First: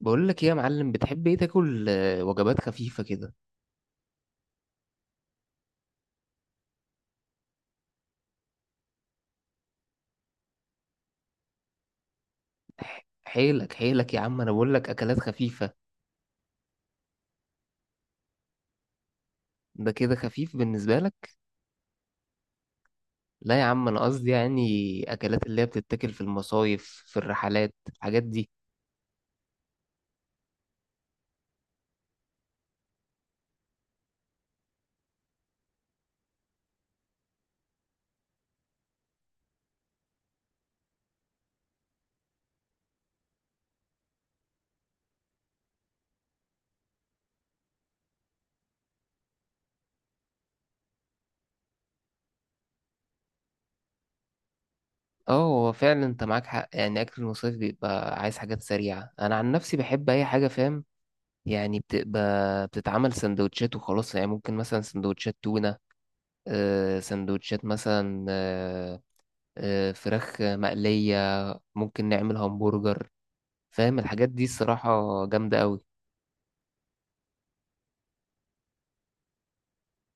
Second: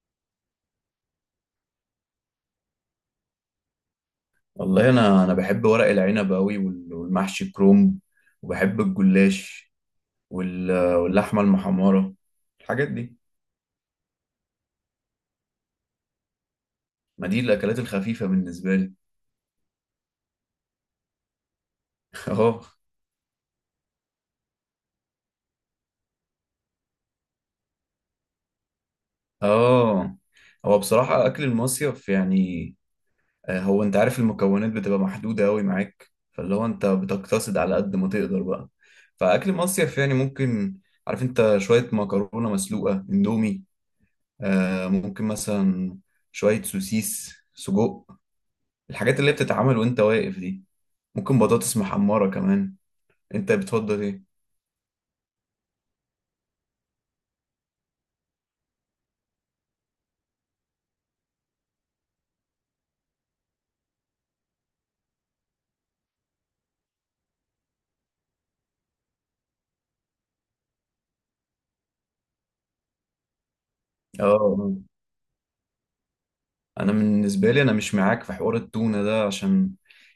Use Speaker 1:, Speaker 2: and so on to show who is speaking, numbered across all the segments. Speaker 1: بقول لك ايه يا معلم، بتحب ايه تاكل؟ وجبات خفيفة كده.
Speaker 2: والله، انا بحب ورق العنب قوي والمحشي كرومب، وبحب الجلاش، واللحمه المحمره، الحاجات دي.
Speaker 1: حيلك حيلك يا عم، انا بقول لك اكلات خفيفة.
Speaker 2: ما دي الاكلات الخفيفه بالنسبه لي.
Speaker 1: ده كده خفيف بالنسبة لك؟
Speaker 2: اه.
Speaker 1: لا يا عم، انا قصدي يعني اكلات اللي هي بتتاكل في المصايف، في الرحلات، الحاجات دي.
Speaker 2: اه. هو بصراحه اكل المصيف يعني، هو انت عارف المكونات بتبقى محدوده قوي معاك، فاللي هو انت بتقتصد على قد ما تقدر بقى. فاكل مصيف يعني ممكن. عارف انت، شويه مكرونه مسلوقه، اندومي. ممكن مثلا شويه سوسيس، سجق، الحاجات اللي بتتعمل وانت واقف دي، ممكن بطاطس محمرة كمان. انت بتفضل ايه؟
Speaker 1: اه، هو فعلا انت معاك حق، يعني اكل المصايف بيبقى عايز حاجات سريعة. انا عن نفسي بحب اي حاجة، فاهم؟ يعني بتبقى بتتعمل سندوتشات وخلاص، يعني ممكن مثلا سندوتشات تونة. سندوتشات مثلا، فراخ مقلية. ممكن نعمل همبرجر، فاهم الحاجات دي؟
Speaker 2: اه.
Speaker 1: الصراحة جامدة قوي.
Speaker 2: انا بالنسبة لي، انا مش معاك في حوار التونة ده، عشان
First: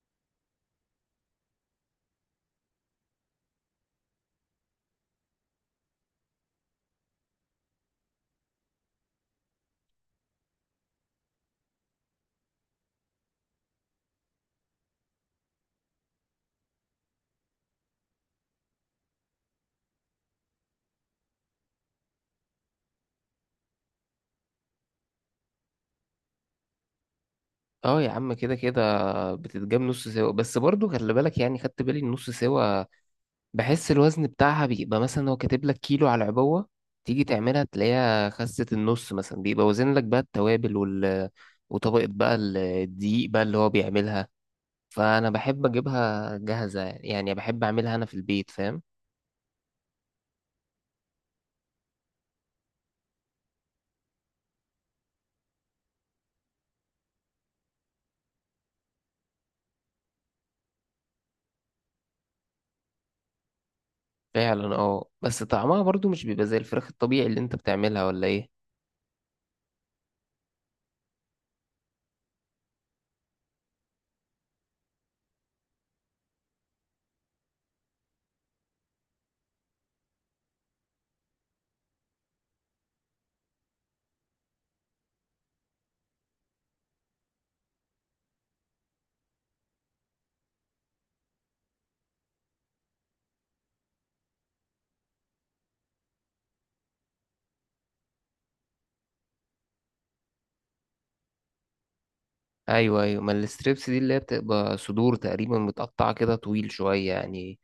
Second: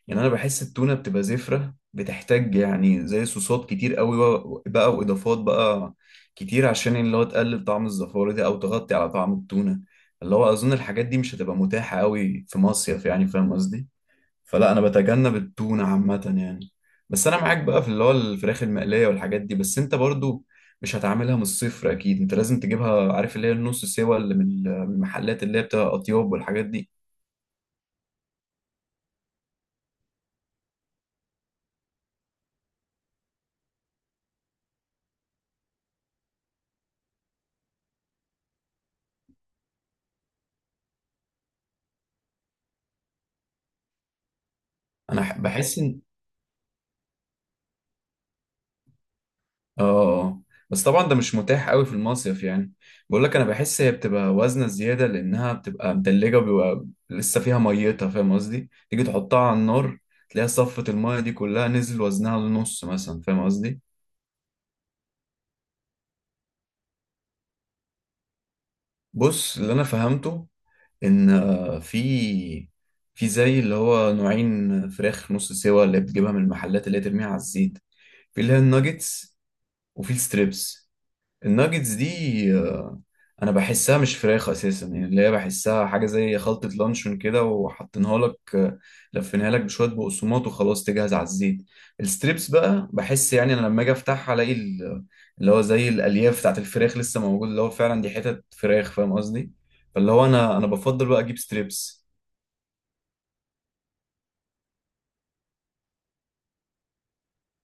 Speaker 2: يعني انا بحس التونة بتبقى زفرة، بتحتاج يعني زي صوصات كتير قوي، بقى واضافات بقى كتير، عشان اللي هو تقلل طعم الزفارة دي او تغطي على طعم التونة. اللي هو اظن الحاجات دي مش هتبقى متاحة قوي في مصيف، يعني فاهم قصدي. فلا، انا بتجنب التونه عامه يعني. بس انا معاك بقى في اللي هو الفراخ المقليه والحاجات دي، بس انت برضو مش هتعملها من الصفر، اكيد انت لازم تجيبها، عارف اللي هي النص سوا اللي من المحلات اللي هي بتبقى اطياب والحاجات دي.
Speaker 1: اه يا عم، كده كده بتتجاب نص سوا، بس برضو خلي بالك. يعني خدت بالي النص سوا بحس الوزن بتاعها بيبقى مثلا هو كاتب لك كيلو على العبوة، تيجي تعملها تلاقيها خست النص مثلا. بيبقى وزن لك بقى التوابل وطبقة بقى الدقيق بقى اللي هو بيعملها.
Speaker 2: انا
Speaker 1: فأنا بحب
Speaker 2: بحس ان.
Speaker 1: أجيبها جاهزة، يعني بحب أعملها أنا في البيت، فاهم؟
Speaker 2: اه. آه. بس طبعا ده مش متاح قوي في المصيف يعني. بقول لك، انا بحس هي بتبقى وزنه زياده، لانها بتبقى متلجه وبيبقى لسه فيها ميتها، فاهم قصدي؟ تيجي تحطها على النار، تلاقيها صفت المايه دي كلها، نزل وزنها للنص مثلا، فاهم قصدي؟
Speaker 1: فعلا، اه، بس طعمها برضو مش بيبقى زي الفراخ الطبيعي اللي انت بتعملها، ولا ايه؟
Speaker 2: بص، اللي انا فهمته ان، في زي اللي هو نوعين فراخ نص سوا اللي بتجيبها من المحلات، اللي هي ترميها على الزيت. في اللي هي الناجتس، وفي الستريبس. الناجتس دي، آه، انا بحسها مش فراخ اساسا، يعني اللي هي بحسها حاجه زي خلطه لانشون كده، وحاطينها لك، لفينها لك بشويه بقسماط وخلاص تجهز على الزيت. الستريبس بقى بحس، يعني انا لما اجي افتحها، الاقي اللي هو زي الالياف بتاعت الفراخ لسه موجود، اللي هو فعلا دي حتت فراخ، فاهم قصدي؟ فاللي هو انا بفضل بقى اجيب ستريبس.
Speaker 1: ايوه ايوه، ما الستريبس دي اللي هي بتبقى صدور تقريبا متقطعه كده، طويل شويه يعني.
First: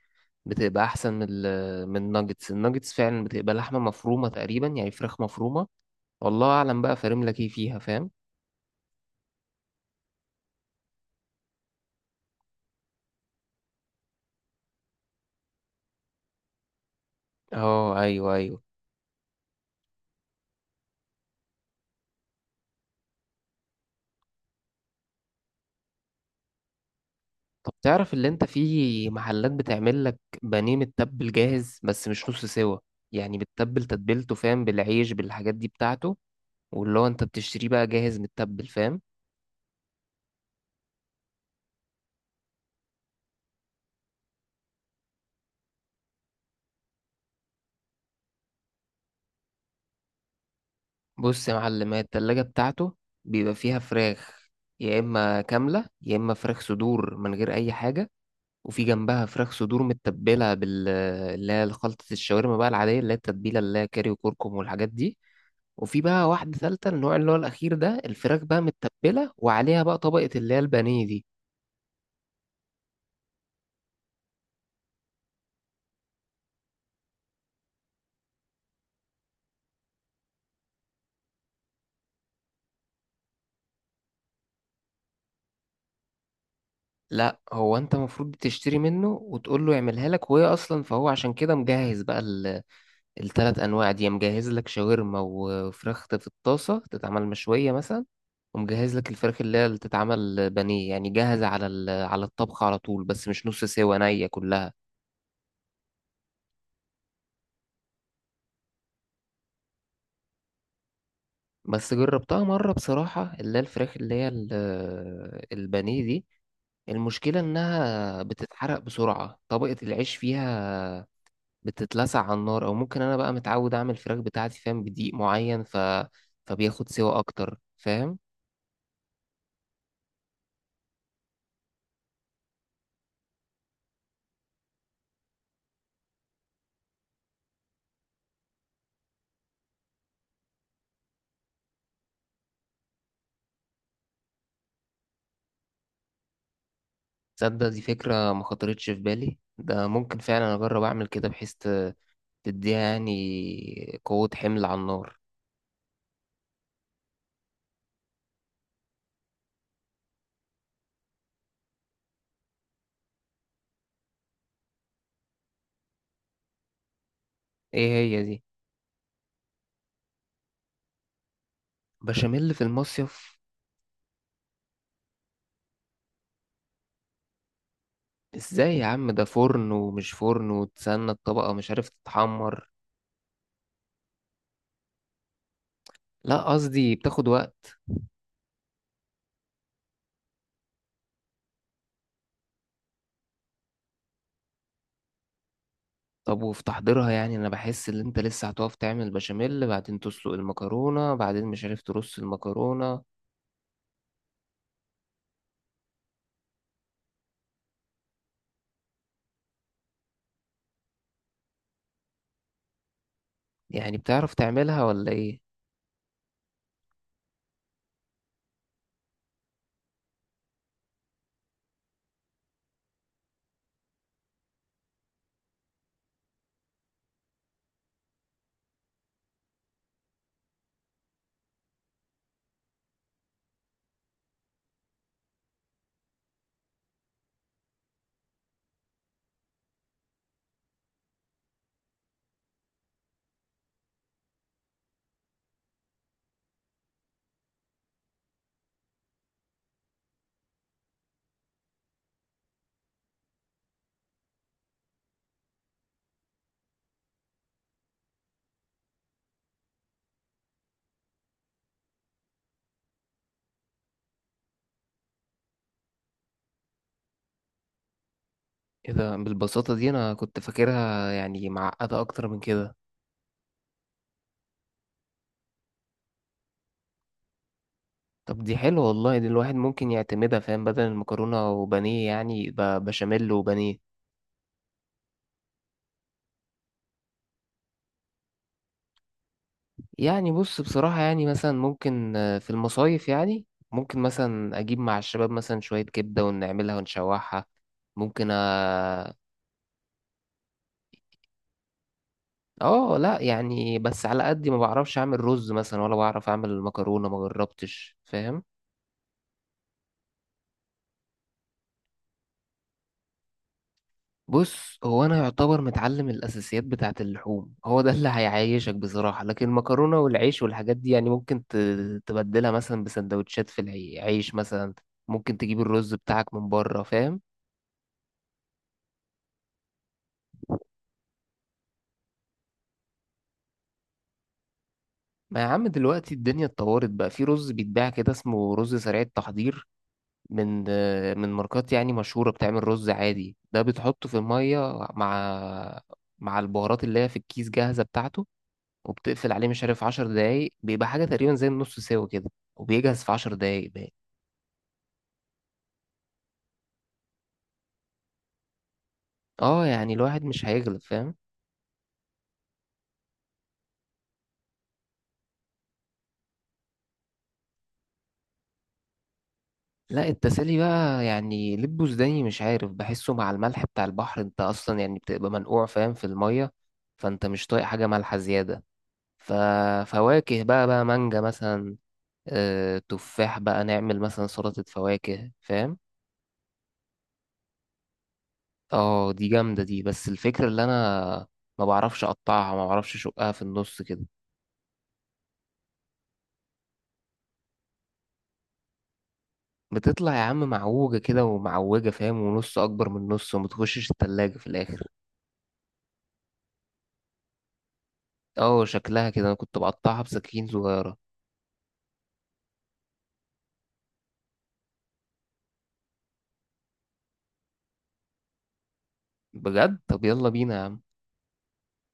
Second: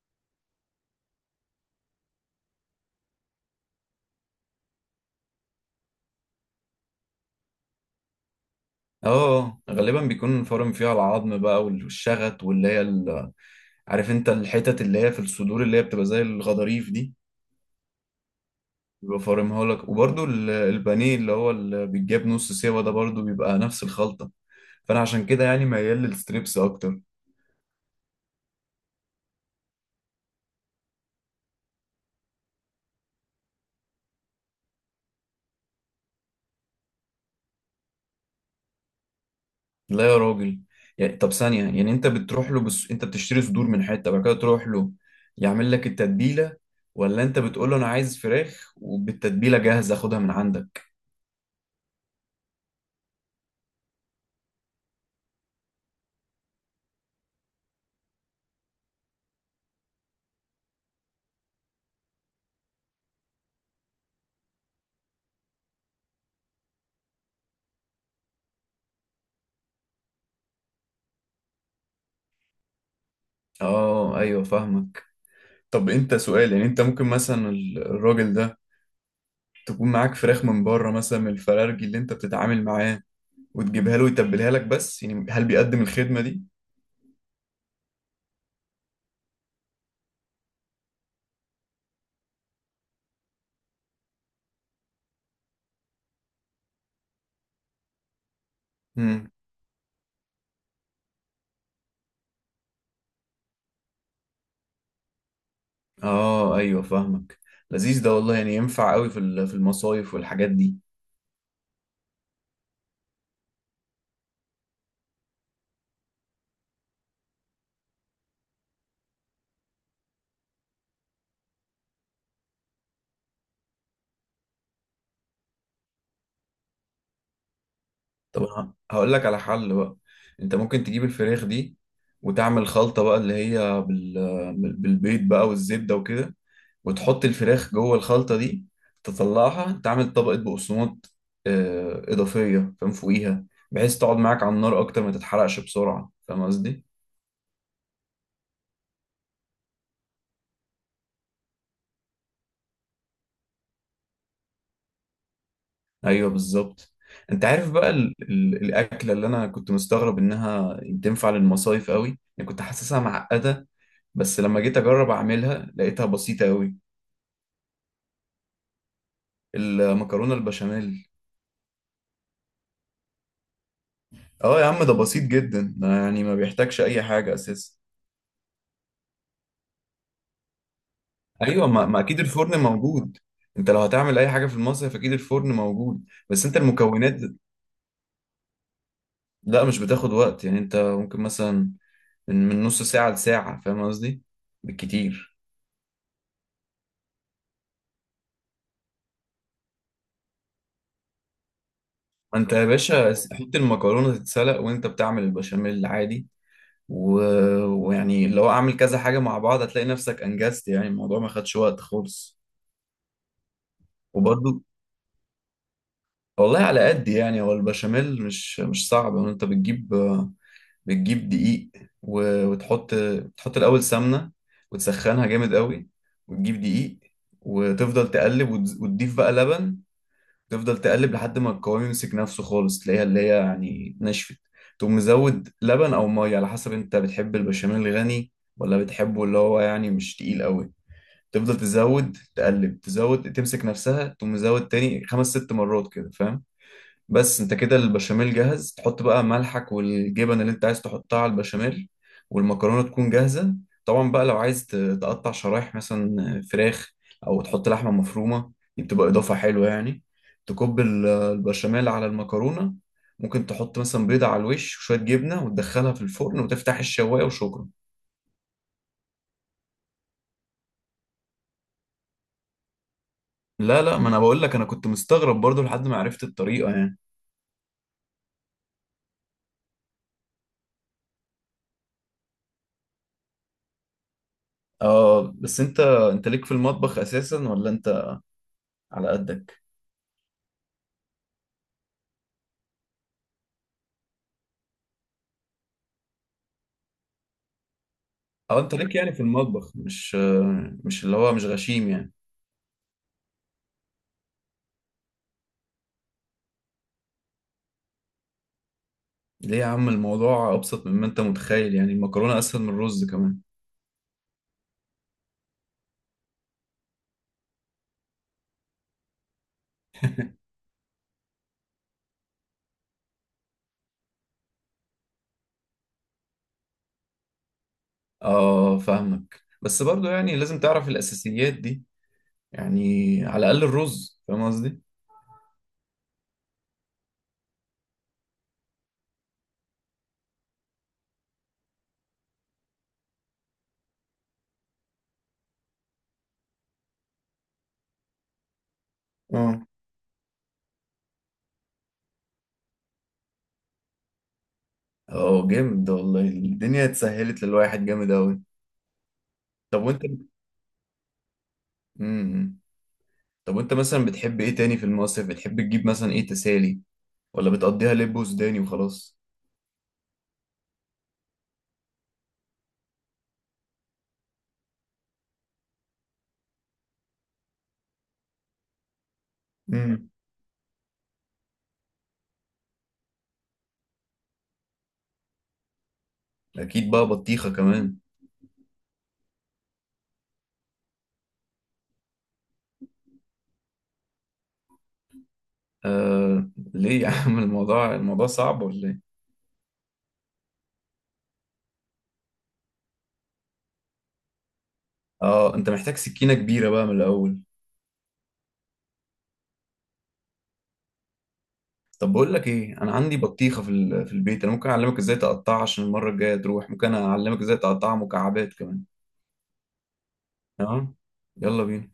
Speaker 1: بتبقى احسن من من الناجتس. الناجتس فعلا بتبقى لحمه مفرومه تقريبا، يعني فراخ مفرومه، والله اعلم بقى فارم لك ايه فيها، فاهم؟
Speaker 2: اه. غالبا بيكون فرم فيها العظم بقى والشغط، واللي هي عارف انت الحتت اللي هي في الصدور اللي هي بتبقى زي الغضاريف دي.
Speaker 1: اه، ايوه ايوه.
Speaker 2: بيبقى فارمها لك. وبرده البانيه اللي هو اللي بيتجاب نص سوا ده، برده بيبقى نفس الخلطة. فأنا عشان كده يعني ميال للستريبس أكتر.
Speaker 1: طب تعرف اللي انت في محلات بتعمل لك بانيه متبل جاهز، بس مش نص سوا؟ يعني بتتبل تتبيلته، فاهم؟ بالعيش بالحاجات دي بتاعته. واللي هو انت بتشتريه بقى جاهز متبل، فاهم؟
Speaker 2: لا يا راجل. يعني طب ثانية، يعني أنت بتروح له بس أنت بتشتري صدور من حتة، بعد كده تروح له يعمل لك التتبيلة؟ ولا أنت بتقول له أنا عايز فراخ وبالتتبيلة جاهزة أخدها من عندك؟
Speaker 1: بص يا معلم، هي التلاجة بتاعته بيبقى فيها فراخ، يا إما كاملة يا إما فراخ صدور من غير أي حاجة. وفي جنبها فراخ صدور متبلة اللي هي خلطة الشاورما بقى العادية، اللي هي التتبيلة اللي هي كاري وكركم والحاجات دي. وفي بقى واحدة تالتة، النوع اللي هو الأخير ده، الفراخ بقى متبلة وعليها بقى طبقة اللي هي البانيه دي.
Speaker 2: أه، أيوه فاهمك. طب أنت سؤال، يعني أنت ممكن مثلا الراجل ده تكون معاك فراخ من بره مثلا من الفرارجي اللي أنت بتتعامل معاه، وتجيبها له ويتبلها لك، بس يعني هل بيقدم الخدمة دي؟
Speaker 1: لا، هو أنت المفروض تشتري منه وتقول له يعملها لك، وهي أصلا فهو عشان كده مجهز بقى التلات انواع دي. مجهز لك شاورما وفراخ في الطاسه تتعمل مشويه مثلا، ومجهز لك
Speaker 2: امم.
Speaker 1: الفراخ اللي تتعمل بانيه، يعني جاهزه على على الطبخ على طول، بس مش نص سوا، نيه كلها.
Speaker 2: اه، ايوه فاهمك. لذيذ ده والله، يعني ينفع قوي في المصايف والحاجات دي.
Speaker 1: بس جربتها مره بصراحه، اللي هي الفراخ اللي هي البانيه دي، المشكله انها بتتحرق بسرعه، طبقه العيش فيها بتتلسع على النار. او ممكن انا بقى متعود اعمل الفراخ بتاعتي، فاهم؟ بدقيق معين، فبياخد سوا اكتر، فاهم؟
Speaker 2: طب انا هقول لك على حل بقى. انت ممكن تجيب الفراخ دي، وتعمل خلطة بقى اللي هي بالبيض بقى والزبدة وكده، وتحط الفراخ جوه الخلطة دي، تطلعها تعمل طبقة بقسماط إضافية، فاهم، فوقيها، بحيث تقعد معاك على النار أكتر ما تتحرقش بسرعة، فاهم قصدي؟
Speaker 1: تصدق دي فكرة ما خطرتش في بالي؟ ده ممكن فعلا أجرب أعمل كده، بحيث تديها يعني قوة حمل على النار.
Speaker 2: ايوه بالظبط. انت عارف بقى الاكله اللي انا كنت مستغرب انها تنفع للمصايف قوي، يعني كنت حاسسها معقده، بس لما جيت اجرب اعملها لقيتها بسيطه قوي.
Speaker 1: إيه هي دي؟
Speaker 2: المكرونه البشاميل.
Speaker 1: بشاميل في المصيف؟
Speaker 2: اه يا عم، ده بسيط جدا ده، يعني ما بيحتاجش اي حاجه اساسا.
Speaker 1: إزاي يا عم؟ ده فرن ومش فرن وتستنى الطبقة
Speaker 2: ايوه،
Speaker 1: مش
Speaker 2: ما...
Speaker 1: عارف
Speaker 2: ما اكيد الفرن
Speaker 1: تتحمر.
Speaker 2: موجود. انت لو هتعمل اي حاجه في المصيف، اكيد الفرن موجود.
Speaker 1: لا،
Speaker 2: بس انت
Speaker 1: قصدي
Speaker 2: المكونات.
Speaker 1: بتاخد وقت.
Speaker 2: لا، مش بتاخد وقت. يعني انت ممكن مثلا من نص ساعه لساعه، فاهم قصدي، بالكتير.
Speaker 1: طب وفي تحضيرها، يعني أنا بحس إن أنت لسه هتقف تعمل بشاميل، بعدين تسلق المكرونة، بعدين مش عارف ترص
Speaker 2: انت يا
Speaker 1: المكرونة.
Speaker 2: باشا، حط المكرونه تتسلق وانت بتعمل البشاميل عادي، و... ويعني لو اعمل كذا حاجه مع بعض هتلاقي نفسك انجزت، يعني الموضوع ما خدش وقت خالص.
Speaker 1: يعني بتعرف
Speaker 2: وبرضو
Speaker 1: تعملها ولا إيه؟
Speaker 2: والله على قد، يعني هو البشاميل مش صعب، يعني انت بتجيب دقيق. وتحط الاول سمنه، وتسخنها جامد قوي، وتجيب دقيق، وتفضل تقلب، وتضيف بقى لبن. تفضل تقلب لحد ما القوام يمسك نفسه خالص، تلاقيها اللي هي يعني اتنشفت. تقوم مزود لبن او ميه، على حسب انت بتحب البشاميل الغني، ولا بتحبه اللي هو يعني مش تقيل قوي. تفضل تزود تقلب، تزود تمسك نفسها، تقوم مزود تاني خمس ست مرات كده، فاهم. بس انت كده البشاميل جاهز، تحط بقى ملحك والجبن اللي انت عايز تحطها على البشاميل، والمكرونة تكون جاهزة. طبعا بقى لو عايز تقطع شرايح مثلا فراخ، او تحط لحمة مفرومة، دي بتبقى اضافة حلوة يعني. تكب البشاميل على المكرونة، ممكن تحط مثلا بيضة على الوش، وشوية جبنة، وتدخلها في الفرن وتفتح الشواية، وشكرا.
Speaker 1: إيه ده بالبساطة دي؟ أنا كنت فاكرها يعني معقدة أكتر من كده.
Speaker 2: لا لا، ما انا بقول لك، انا كنت مستغرب برضو لحد ما عرفت الطريقة يعني.
Speaker 1: طب دي حلوة والله، دي الواحد ممكن يعتمدها، فاهم؟ بدل المكرونة وبانيه يعني، يبقى بشاميل وبانيه.
Speaker 2: اه، بس انت ليك في المطبخ اساسا، ولا انت على قدك؟
Speaker 1: يعني بص بصراحة، يعني مثلا ممكن في المصايف، يعني ممكن مثلا أجيب مع الشباب مثلا شوية كبدة ونعملها ونشوحها. ممكن،
Speaker 2: اه، انت ليك يعني
Speaker 1: آه.
Speaker 2: في المطبخ، مش اللي هو مش غشيم يعني.
Speaker 1: آه لأ يعني، بس على قد ما بعرفش أعمل رز مثلا، ولا بعرف أعمل مكرونة، ما جربتش، فاهم؟
Speaker 2: ليه يا عم؟ الموضوع ابسط مما انت متخيل، يعني المكرونه اسهل من الرز كمان.
Speaker 1: بص، هو انا يعتبر متعلم الاساسيات بتاعه. اللحوم هو ده اللي هيعيشك بصراحه، لكن المكرونه والعيش والحاجات دي يعني ممكن تبدلها مثلا بسندوتشات، في العيش مثلا. ممكن تجيب الرز بتاعك من بره، فاهم؟
Speaker 2: اه فاهمك، بس برضو يعني لازم تعرف الاساسيات دي، يعني على الاقل الرز، فاهم قصدي.
Speaker 1: ما يا عم، دلوقتي الدنيا اتطورت بقى. في رز بيتباع كده اسمه رز سريع التحضير، من ماركات يعني مشهوره. بتعمل رز عادي ده بتحطه في الميه مع مع البهارات اللي هي في الكيس جاهزه بتاعته، وبتقفل عليه مش
Speaker 2: اه،
Speaker 1: عارف 10 دقايق. بيبقى حاجة تقريبا زي النص سوا كده، وبيجهز في 10 دقايق بقى.
Speaker 2: اه، جامد ده والله، الدنيا اتسهلت للواحد جامد اوي.
Speaker 1: اه،
Speaker 2: طب
Speaker 1: يعني
Speaker 2: وانت.
Speaker 1: الواحد مش هيغلب، فاهم؟
Speaker 2: امم طب وانت مثلا بتحب ايه تاني في المصيف؟ بتحب تجيب مثلا ايه تسالي، ولا بتقضيها لب وسوداني وخلاص؟
Speaker 1: لا، التسالي بقى يعني لب وزداني، مش عارف، بحسه مع الملح بتاع البحر. انت اصلا يعني بتبقى منقوع، فاهم؟ في المية، فانت مش طايق حاجة مالحة زيادة.
Speaker 2: امم.
Speaker 1: ففواكه بقى مانجا مثلا، تفاح بقى، نعمل مثلا سلطة فواكه، فاهم؟
Speaker 2: اكيد بقى بطيخه كمان.
Speaker 1: اه، دي جامدة دي، بس الفكرة اللي انا ما بعرفش اقطعها، ما بعرفش اشقها في النص كده.
Speaker 2: آه، ليه يا عم؟ الموضوع صعب ولا ايه؟
Speaker 1: بتطلع يا عم معوجة كده ومعوجة، فاهم؟ ونص أكبر من نص، وما تخشش التلاجة في الآخر.
Speaker 2: اه، انت محتاج سكينة كبيرة بقى من الأول.
Speaker 1: اه، شكلها كده. أنا كنت بقطعها بسكاكين صغيرة.
Speaker 2: طب بقول لك ايه، انا عندي بطيخة في البيت، انا ممكن اعلمك ازاي تقطعها، عشان المرة الجاية تروح ممكن اعلمك ازاي تقطعها مكعبات كمان.
Speaker 1: بجد؟ طب يلا بينا يا عم.
Speaker 2: تمام، يلا بينا.